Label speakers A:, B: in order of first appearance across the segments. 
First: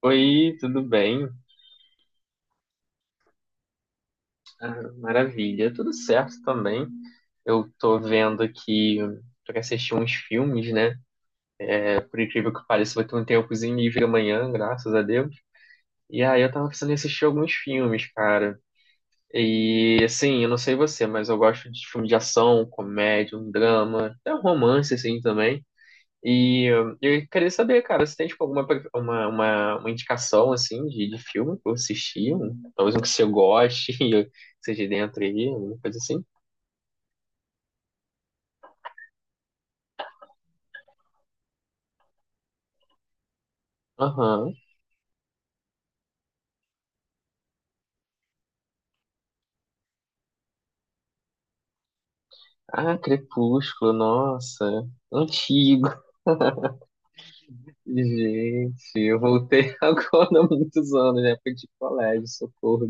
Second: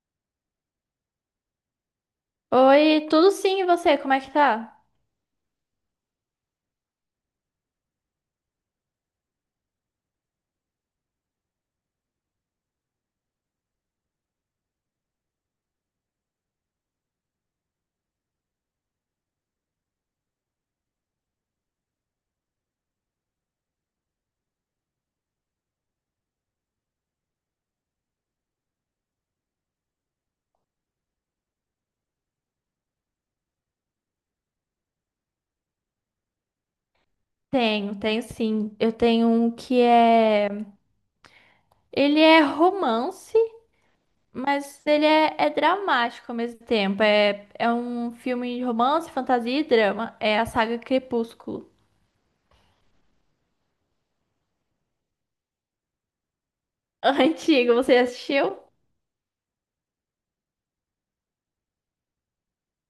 A: Oi, tudo bem?
B: Oi, tudo sim, e você? Como é que
A: Ah,
B: tá?
A: maravilha, tudo certo também. Eu tô vendo aqui pra assistir uns filmes, né? É, por incrível que pareça, vai ter um tempozinho livre amanhã, graças a Deus. E aí eu tava pensando em assistir alguns filmes, cara. E assim, eu não sei você, mas eu gosto de filme de ação, comédia, um drama, até um romance assim também. E eu queria saber, cara, se tem tipo alguma uma indicação assim de filme pra eu assistir, talvez um que você goste e seja dentro aí, alguma coisa assim.
B: Tenho sim. Eu tenho um que é. Ele é romance,
A: Aham.
B: mas ele é, é dramático ao mesmo tempo. É um filme de romance, fantasia e drama. É a saga Crepúsculo.
A: Ah, Crepúsculo, nossa, antigo.
B: Antigo, você assistiu?
A: Gente, eu voltei agora há muitos anos, né? Foi de colégio, socorro.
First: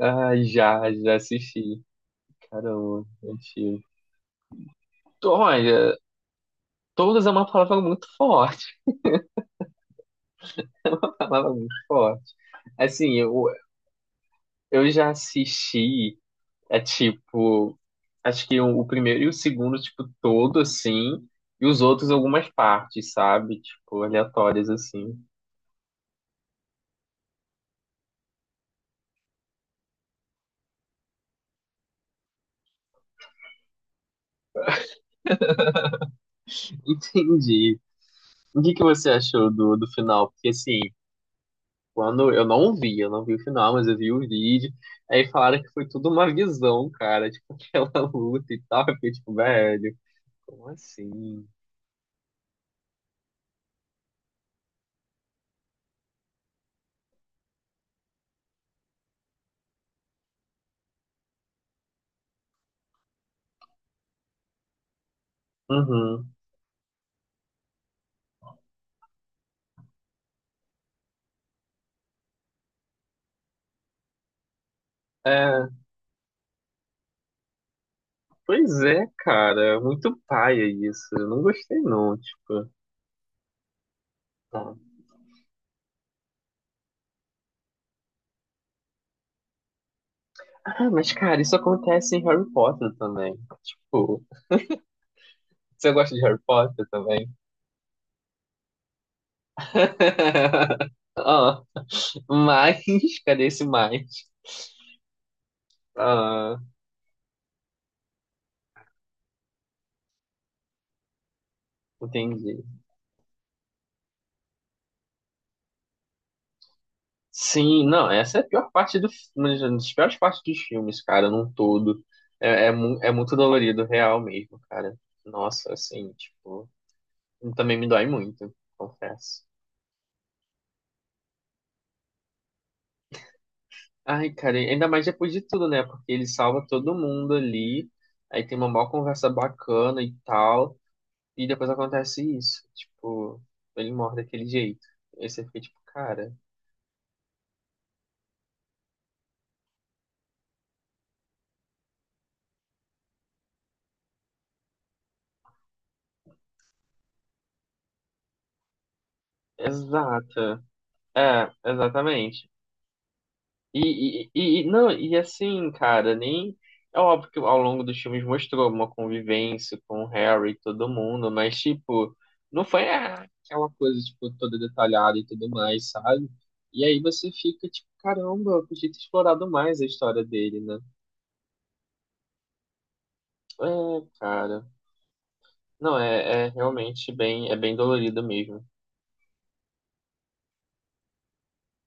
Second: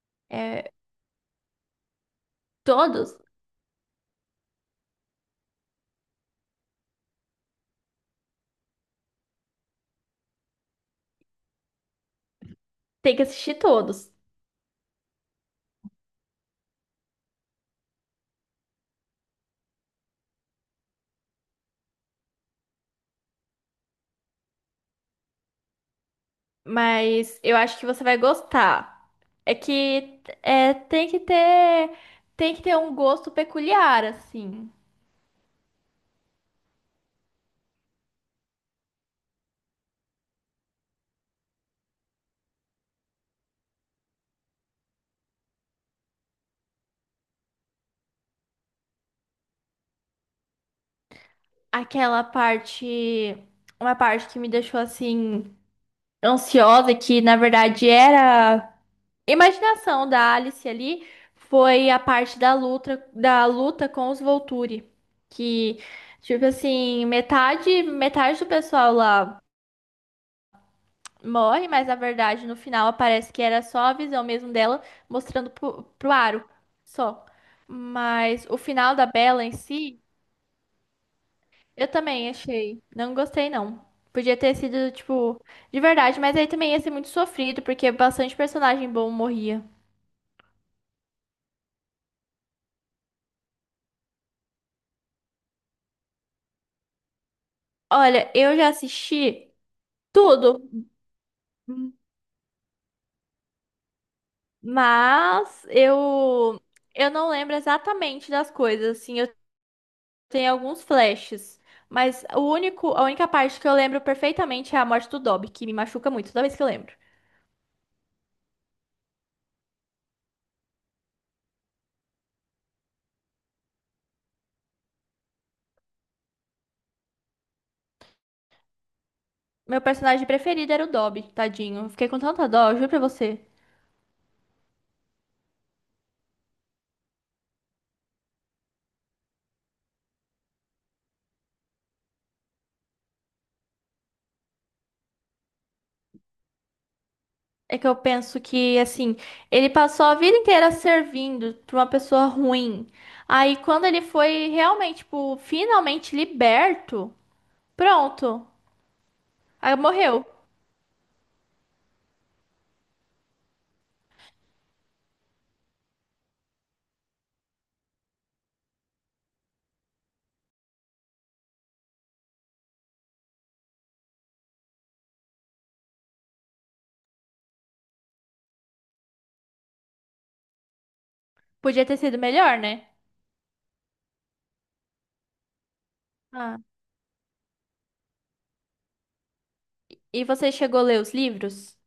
A: Ah,
B: É,
A: já assisti. Caramba,
B: todos?
A: antigo. Olha, todas é uma palavra muito forte, uma palavra muito forte. Assim,
B: Tem que
A: eu,
B: assistir todos.
A: Eu já assisti, é tipo, acho que o primeiro e o segundo, tipo, todo assim, e os outros algumas partes, sabe? Tipo, aleatórias assim.
B: Mas eu acho que você vai gostar. É que é, tem que ter um gosto peculiar, assim.
A: Entendi. O que que você achou do final? Porque assim, quando eu não vi o final, mas eu vi o vídeo, aí falaram que foi tudo uma visão, cara, tipo, aquela luta e tal, eu fiquei tipo, velho, como assim?
B: Aquela parte, uma parte que me deixou assim ansiosa, que na verdade era imaginação da Alice ali, foi a parte da luta com os Volturi, que
A: Uhum.
B: tipo assim, metade, metade do pessoal lá morre, mas na verdade no final parece que era só a visão mesmo dela mostrando
A: É,
B: pro Aro, só. Mas o
A: pois
B: final
A: é,
B: da Bella em
A: cara,
B: si.
A: muito paia isso. Eu não gostei
B: Eu
A: não,
B: também
A: tipo.
B: achei. Não gostei, não. Podia ter
A: Tá.
B: sido, tipo, de verdade, mas aí também ia ser muito sofrido, porque bastante personagem bom morria.
A: Ah, mas cara, isso acontece em Harry Potter também. Tipo, você gosta de Harry Potter também?
B: Olha, eu já assisti tudo,
A: Ah, mas, cadê esse mais?
B: mas
A: Ah,
B: eu não lembro exatamente das coisas, assim, eu tenho alguns flashes, mas o
A: entendi.
B: único, a única parte que eu lembro perfeitamente é a morte do Dobby, que me machuca muito toda vez que eu lembro.
A: Sim, não, essa é a pior parte do, uma das piores partes dos filmes, cara, num todo. É, é, é muito dolorido, real mesmo, cara. Nossa, assim, tipo, também me dói muito, confesso.
B: Meu personagem preferido era o Dobby, tadinho. Eu fiquei com tanta dó, eu juro pra você.
A: Ai, cara, ainda mais depois de tudo, né? Porque ele salva todo mundo ali, aí tem uma maior conversa bacana e tal, e depois acontece isso. Tipo, ele morre daquele jeito. Aí você fica tipo, cara,
B: É que eu penso que, assim, ele passou a vida inteira servindo pra uma pessoa ruim. Aí, quando ele foi realmente, tipo, finalmente liberto, pronto. Aí morreu.
A: exata. É, exatamente. Não, e assim, cara, nem. É óbvio que ao longo dos filmes mostrou uma convivência com o Harry e todo mundo, mas, tipo, não foi ah, aquela coisa, tipo, toda detalhada e tudo mais, sabe? E aí você fica, tipo, caramba, eu podia ter explorado mais a história dele, né?
B: Podia ter sido melhor, né?
A: É, cara. Não, é, é
B: Ah,
A: realmente bem, é bem dolorido mesmo.
B: e você chegou a ler os livros?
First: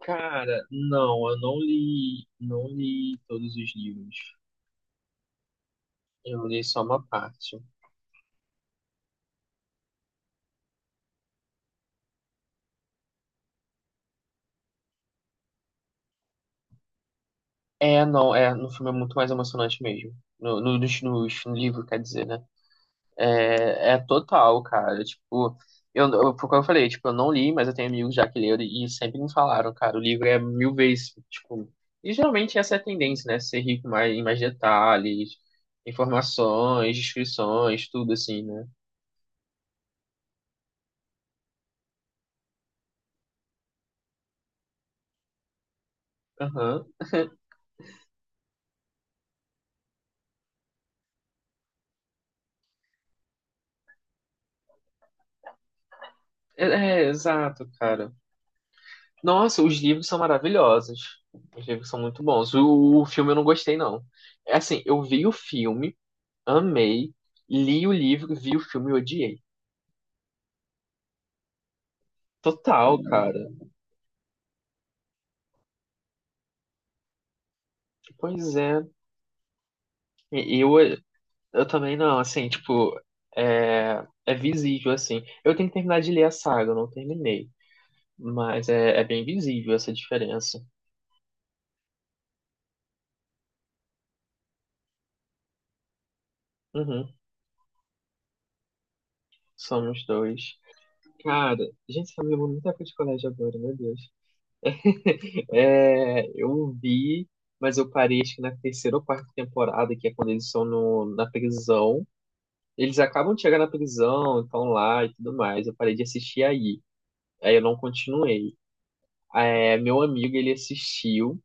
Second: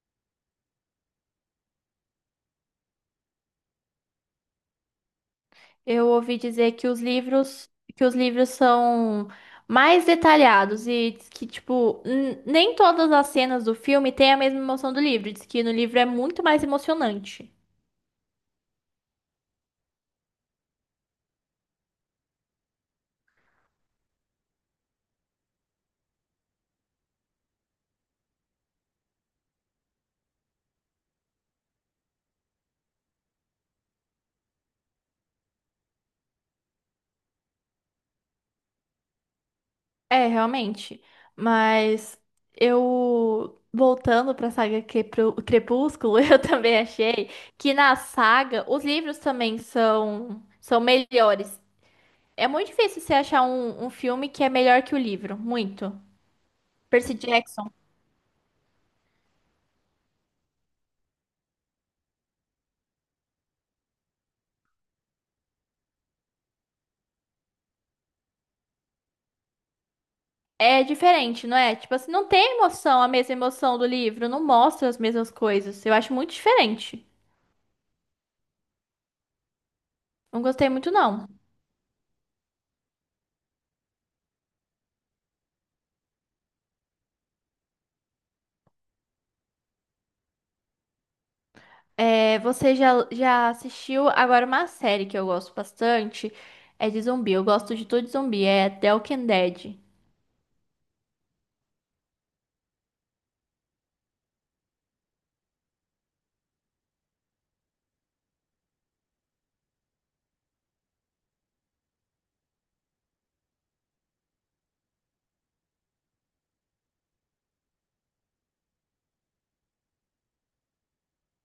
A: Cara, não, eu não li, não li todos os livros.
B: Eu ouvi
A: Eu li
B: dizer
A: só uma parte.
B: que os livros são mais detalhados e diz que, tipo, nem todas as cenas do filme têm a mesma emoção do livro. Diz que no livro é muito mais emocionante.
A: É, não, é, no filme é muito mais emocionante mesmo. No livro, quer dizer, né? É, é total, cara. Tipo, foi o que eu falei, tipo, eu não li, mas eu tenho amigos já que leram e sempre me falaram, cara, o livro é mil vezes, tipo. E geralmente essa é a tendência, né? Ser rico mais, em mais detalhes, informações, descrições, tudo assim, né?
B: É, realmente. Mas eu, voltando pra saga Crepúsculo, eu também
A: Aham.
B: achei que na saga os livros também são, são melhores. É muito difícil você achar um, um filme que é melhor que o livro, muito.
A: É, é,
B: Percy
A: exato,
B: Jackson
A: cara. Nossa, os livros são maravilhosos. Os livros são muito bons. O filme eu não gostei, não. É assim, eu vi o filme. Amei, li o livro, vi o filme e odiei.
B: é diferente, não é? Tipo assim, não tem
A: Total,
B: emoção, a mesma
A: cara.
B: emoção do livro, não mostra as mesmas coisas. Eu acho muito diferente.
A: Pois é.
B: Não gostei
A: Eu,
B: muito, não.
A: eu também não, assim, tipo, é, é visível, assim. Eu tenho que terminar de ler a saga, eu não terminei. Mas é, é bem visível essa diferença.
B: É, você já, já assistiu agora uma série que eu gosto bastante? É de
A: Uhum,
B: zumbi. Eu gosto de tudo de zumbi. É The Walking Dead.
A: somos dois. Cara, gente, tá me lembrando muita coisa de colégio agora, meu Deus. É, eu vi, mas eu parei acho que na terceira ou quarta temporada, que é quando eles estão no, na prisão. Eles acabam de chegar na prisão, estão lá e tudo mais. Eu parei de assistir aí. Aí eu não continuei. É, meu amigo, ele assistiu.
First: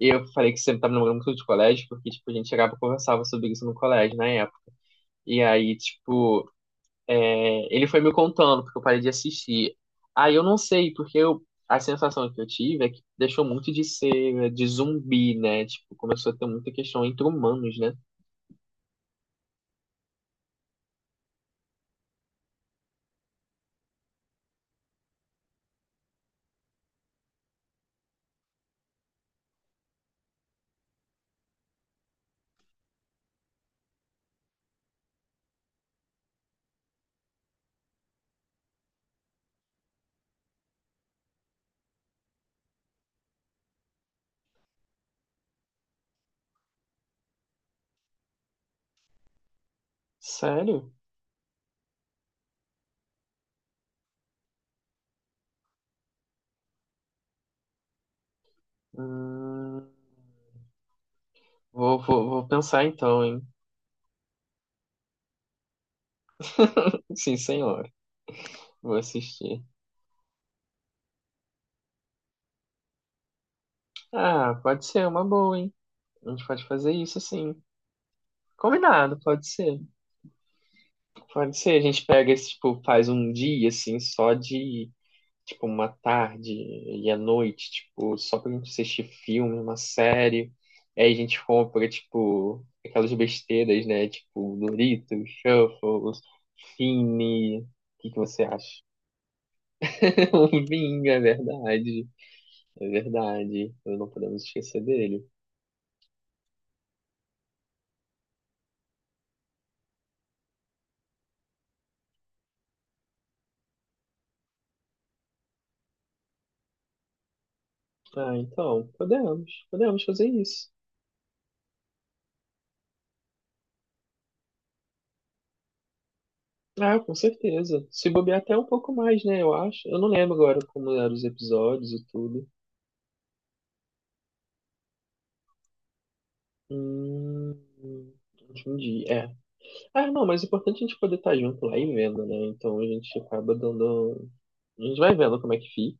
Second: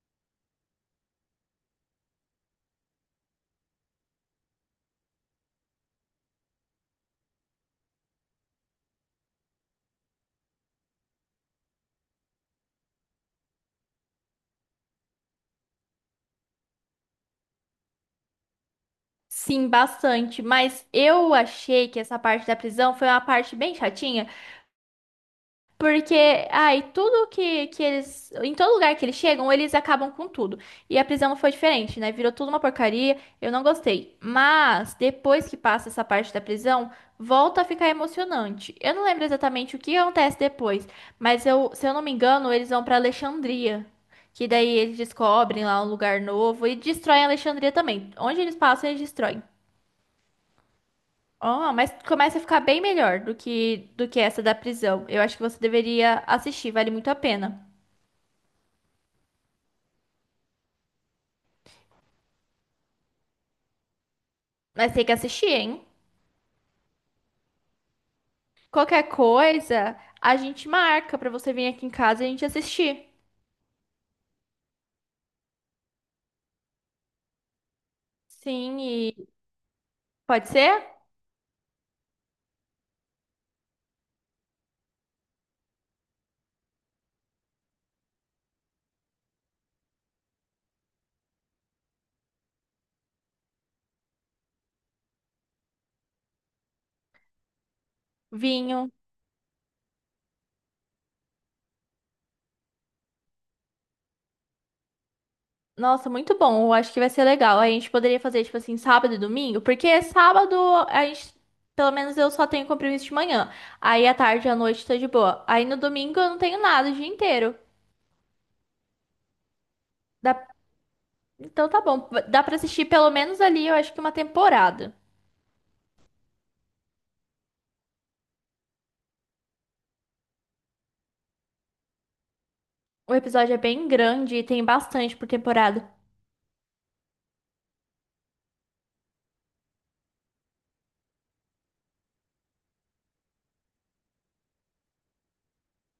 A: E eu falei que sempre tava namorando muito de colégio, porque, tipo, a gente chegava e conversava sobre isso no colégio, na época. E aí, tipo, é, ele foi me contando, porque eu parei de assistir. Aí eu não sei, porque eu, a sensação que eu tive é que deixou muito de ser de zumbi, né? Tipo, começou a ter muita questão entre humanos, né?
B: Sim, bastante. Mas eu achei que essa parte da prisão foi uma parte bem chatinha. Porque, ai, tudo que eles. Em todo lugar que eles chegam, eles acabam com tudo. E a prisão não foi diferente, né? Virou tudo uma porcaria. Eu não gostei. Mas, depois que passa essa parte da prisão, volta a ficar emocionante. Eu não lembro exatamente o que acontece depois. Mas, eu, se eu não me engano, eles vão pra Alexandria. Que daí eles descobrem lá um lugar novo e destroem Alexandria também. Onde eles passam, eles destroem.
A: Sério?
B: Ó, mas começa a ficar bem melhor do que essa da prisão. Eu acho que você deveria assistir, vale muito a pena.
A: Hum... vou pensar então, hein?
B: Mas tem que assistir, hein?
A: Sim, senhor. Vou
B: Qualquer
A: assistir.
B: coisa, a gente marca pra você vir aqui em casa e a gente assistir.
A: Ah, pode ser uma boa, hein? A gente pode fazer isso assim.
B: Sim, e
A: Combinado, pode ser.
B: pode ser?
A: Pode ser. A gente pega esse, tipo, faz um dia, assim, só de, tipo, uma tarde e à noite, tipo, só pra gente assistir filme, uma série. Aí a gente compra, tipo, aquelas besteiras, né? Tipo, Doritos, Shuffles, Fini. O que que você acha?
B: Vinho.
A: Um vinho, é verdade. É verdade. Não podemos esquecer dele.
B: Nossa, muito bom. Eu acho que vai ser legal. A gente poderia fazer tipo assim, sábado e domingo, porque sábado a gente. Pelo menos eu só tenho compromisso de manhã. Aí à tarde e à noite tá de boa. Aí no domingo eu não tenho nada o dia inteiro.
A: Ah, então, podemos fazer
B: Dá.
A: isso.
B: Então tá bom. Dá pra assistir pelo menos ali, eu acho que uma temporada.
A: Ah, com certeza. Se bobear até um pouco mais, né, eu acho. Eu não lembro agora como eram os episódios e tudo.
B: O episódio é bem grande e tem bastante por temporada.
A: Hum, entendi, é. Ah, não, mas o importante é a gente poder estar junto lá e vendo, né? Então a gente acaba dando... A gente vai vendo como é que fica.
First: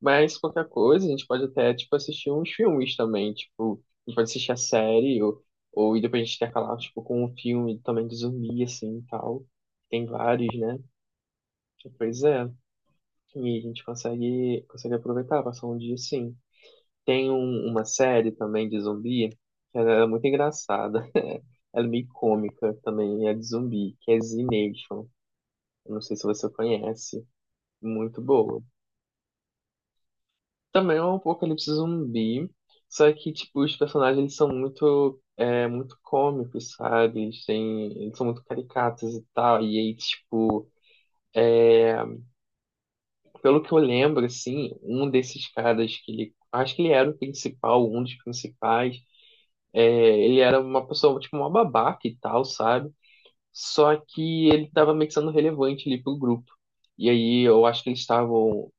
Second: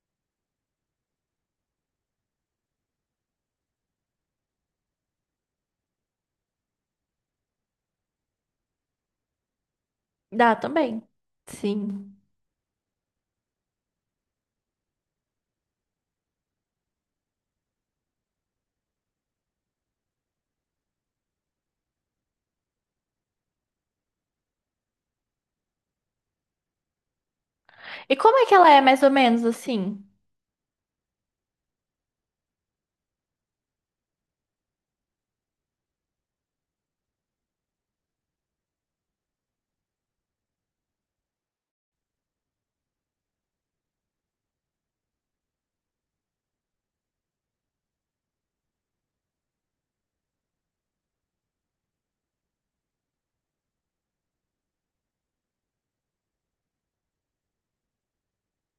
A: Mas qualquer coisa, a gente pode até, tipo, assistir uns filmes também, tipo... A gente pode assistir a série ou e depois a gente intercalar, tipo, com um filme também de zumbi, assim, e tal. Tem vários,
B: Dá
A: né?
B: também. Sim.
A: Pois é. E a gente consegue aproveitar, passar um dia sim. Tem uma série também de zumbi, que ela é muito engraçada. Ela é meio cômica também, é de zumbi, que é Z Nation. Eu não sei se você conhece.
B: E
A: Muito
B: como é que
A: boa.
B: ela é mais ou menos assim?
A: Também é um apocalipse zumbi, só que, tipo, os personagens eles são muito, é, muito cômicos, sabe? Eles têm, eles são muito caricatos e tal. E aí, tipo, pelo que eu lembro, assim, um desses caras que ele. Acho que ele era o principal, um dos principais. É, ele era uma pessoa, tipo, uma babaca e tal, sabe? Só que ele tava meio que sendo relevante ali pro grupo. E aí eu acho que eles estavam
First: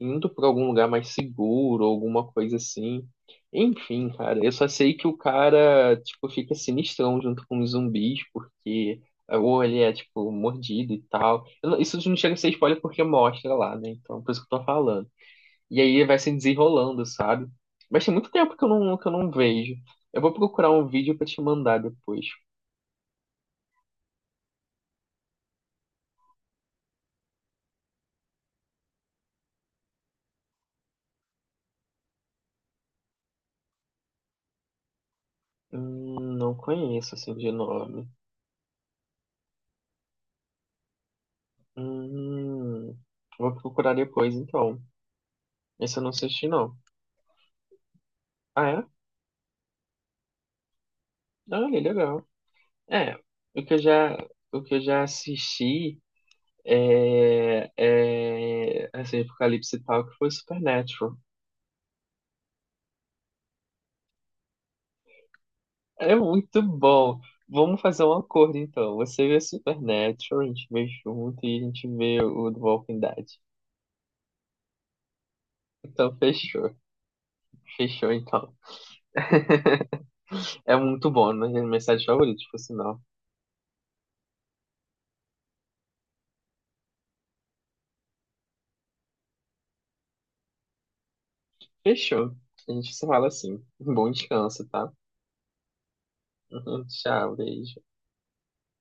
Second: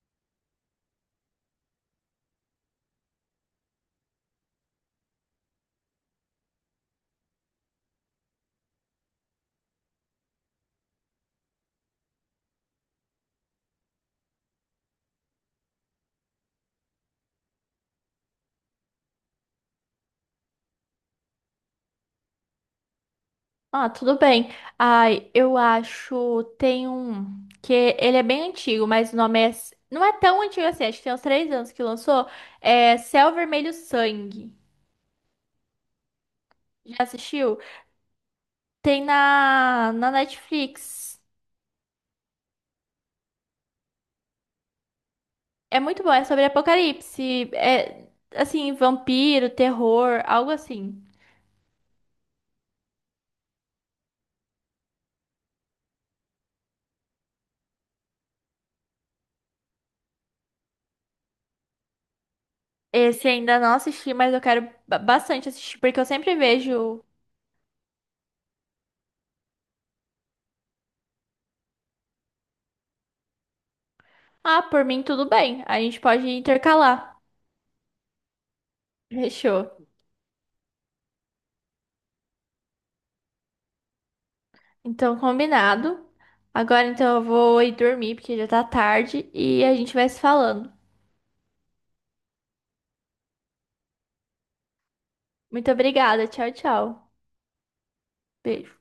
A: indo pra algum lugar mais seguro, alguma coisa assim. Enfim, cara, eu só sei que o cara, tipo, fica sinistrão junto com os zumbis, porque. Ou ele é, tipo, mordido e tal. Eu não- Isso não chega a ser spoiler porque mostra lá, né? Então, por isso que eu tô falando. E aí vai se desenrolando, sabe? Mas tem muito tempo que eu não vejo. Eu vou procurar um vídeo pra te mandar depois.
B: Ah, tudo bem. Ai, eu acho tem um que ele é bem antigo, mas o nome é, não é tão antigo assim, acho que tem uns três anos que lançou. É Céu Vermelho Sangue.
A: Não
B: Já
A: conheço assim de
B: assistiu?
A: nome.
B: Tem na Netflix.
A: Hum, vou procurar depois então.
B: É
A: Esse
B: muito
A: eu não
B: bom, é sobre
A: assisti não.
B: apocalipse, é
A: Ah,
B: assim,
A: é?
B: vampiro, terror, algo assim.
A: Ah, ele é legal. É, o que eu já, o que eu já assisti é, é assim, Apocalipse e tal, que foi Supernatural.
B: Esse ainda não assisti, mas eu quero bastante assistir, porque eu
A: É
B: sempre
A: muito
B: vejo.
A: bom. Vamos fazer um acordo, então. Você vê Supernatural, a gente vê junto e a gente vê o do Walking Dead.
B: Ah, por mim tudo bem. A gente
A: Então,
B: pode
A: fechou.
B: intercalar.
A: Fechou, então.
B: Fechou.
A: É muito bom, né? É minha série favorita, por sinal.
B: Então, combinado. Agora então eu vou ir dormir, porque já tá tarde, e a gente vai se falando.
A: Fechou. A gente se fala assim. Bom descanso, tá?
B: Muito obrigada, tchau, tchau.
A: Tchau, beijo.
B: Beijo.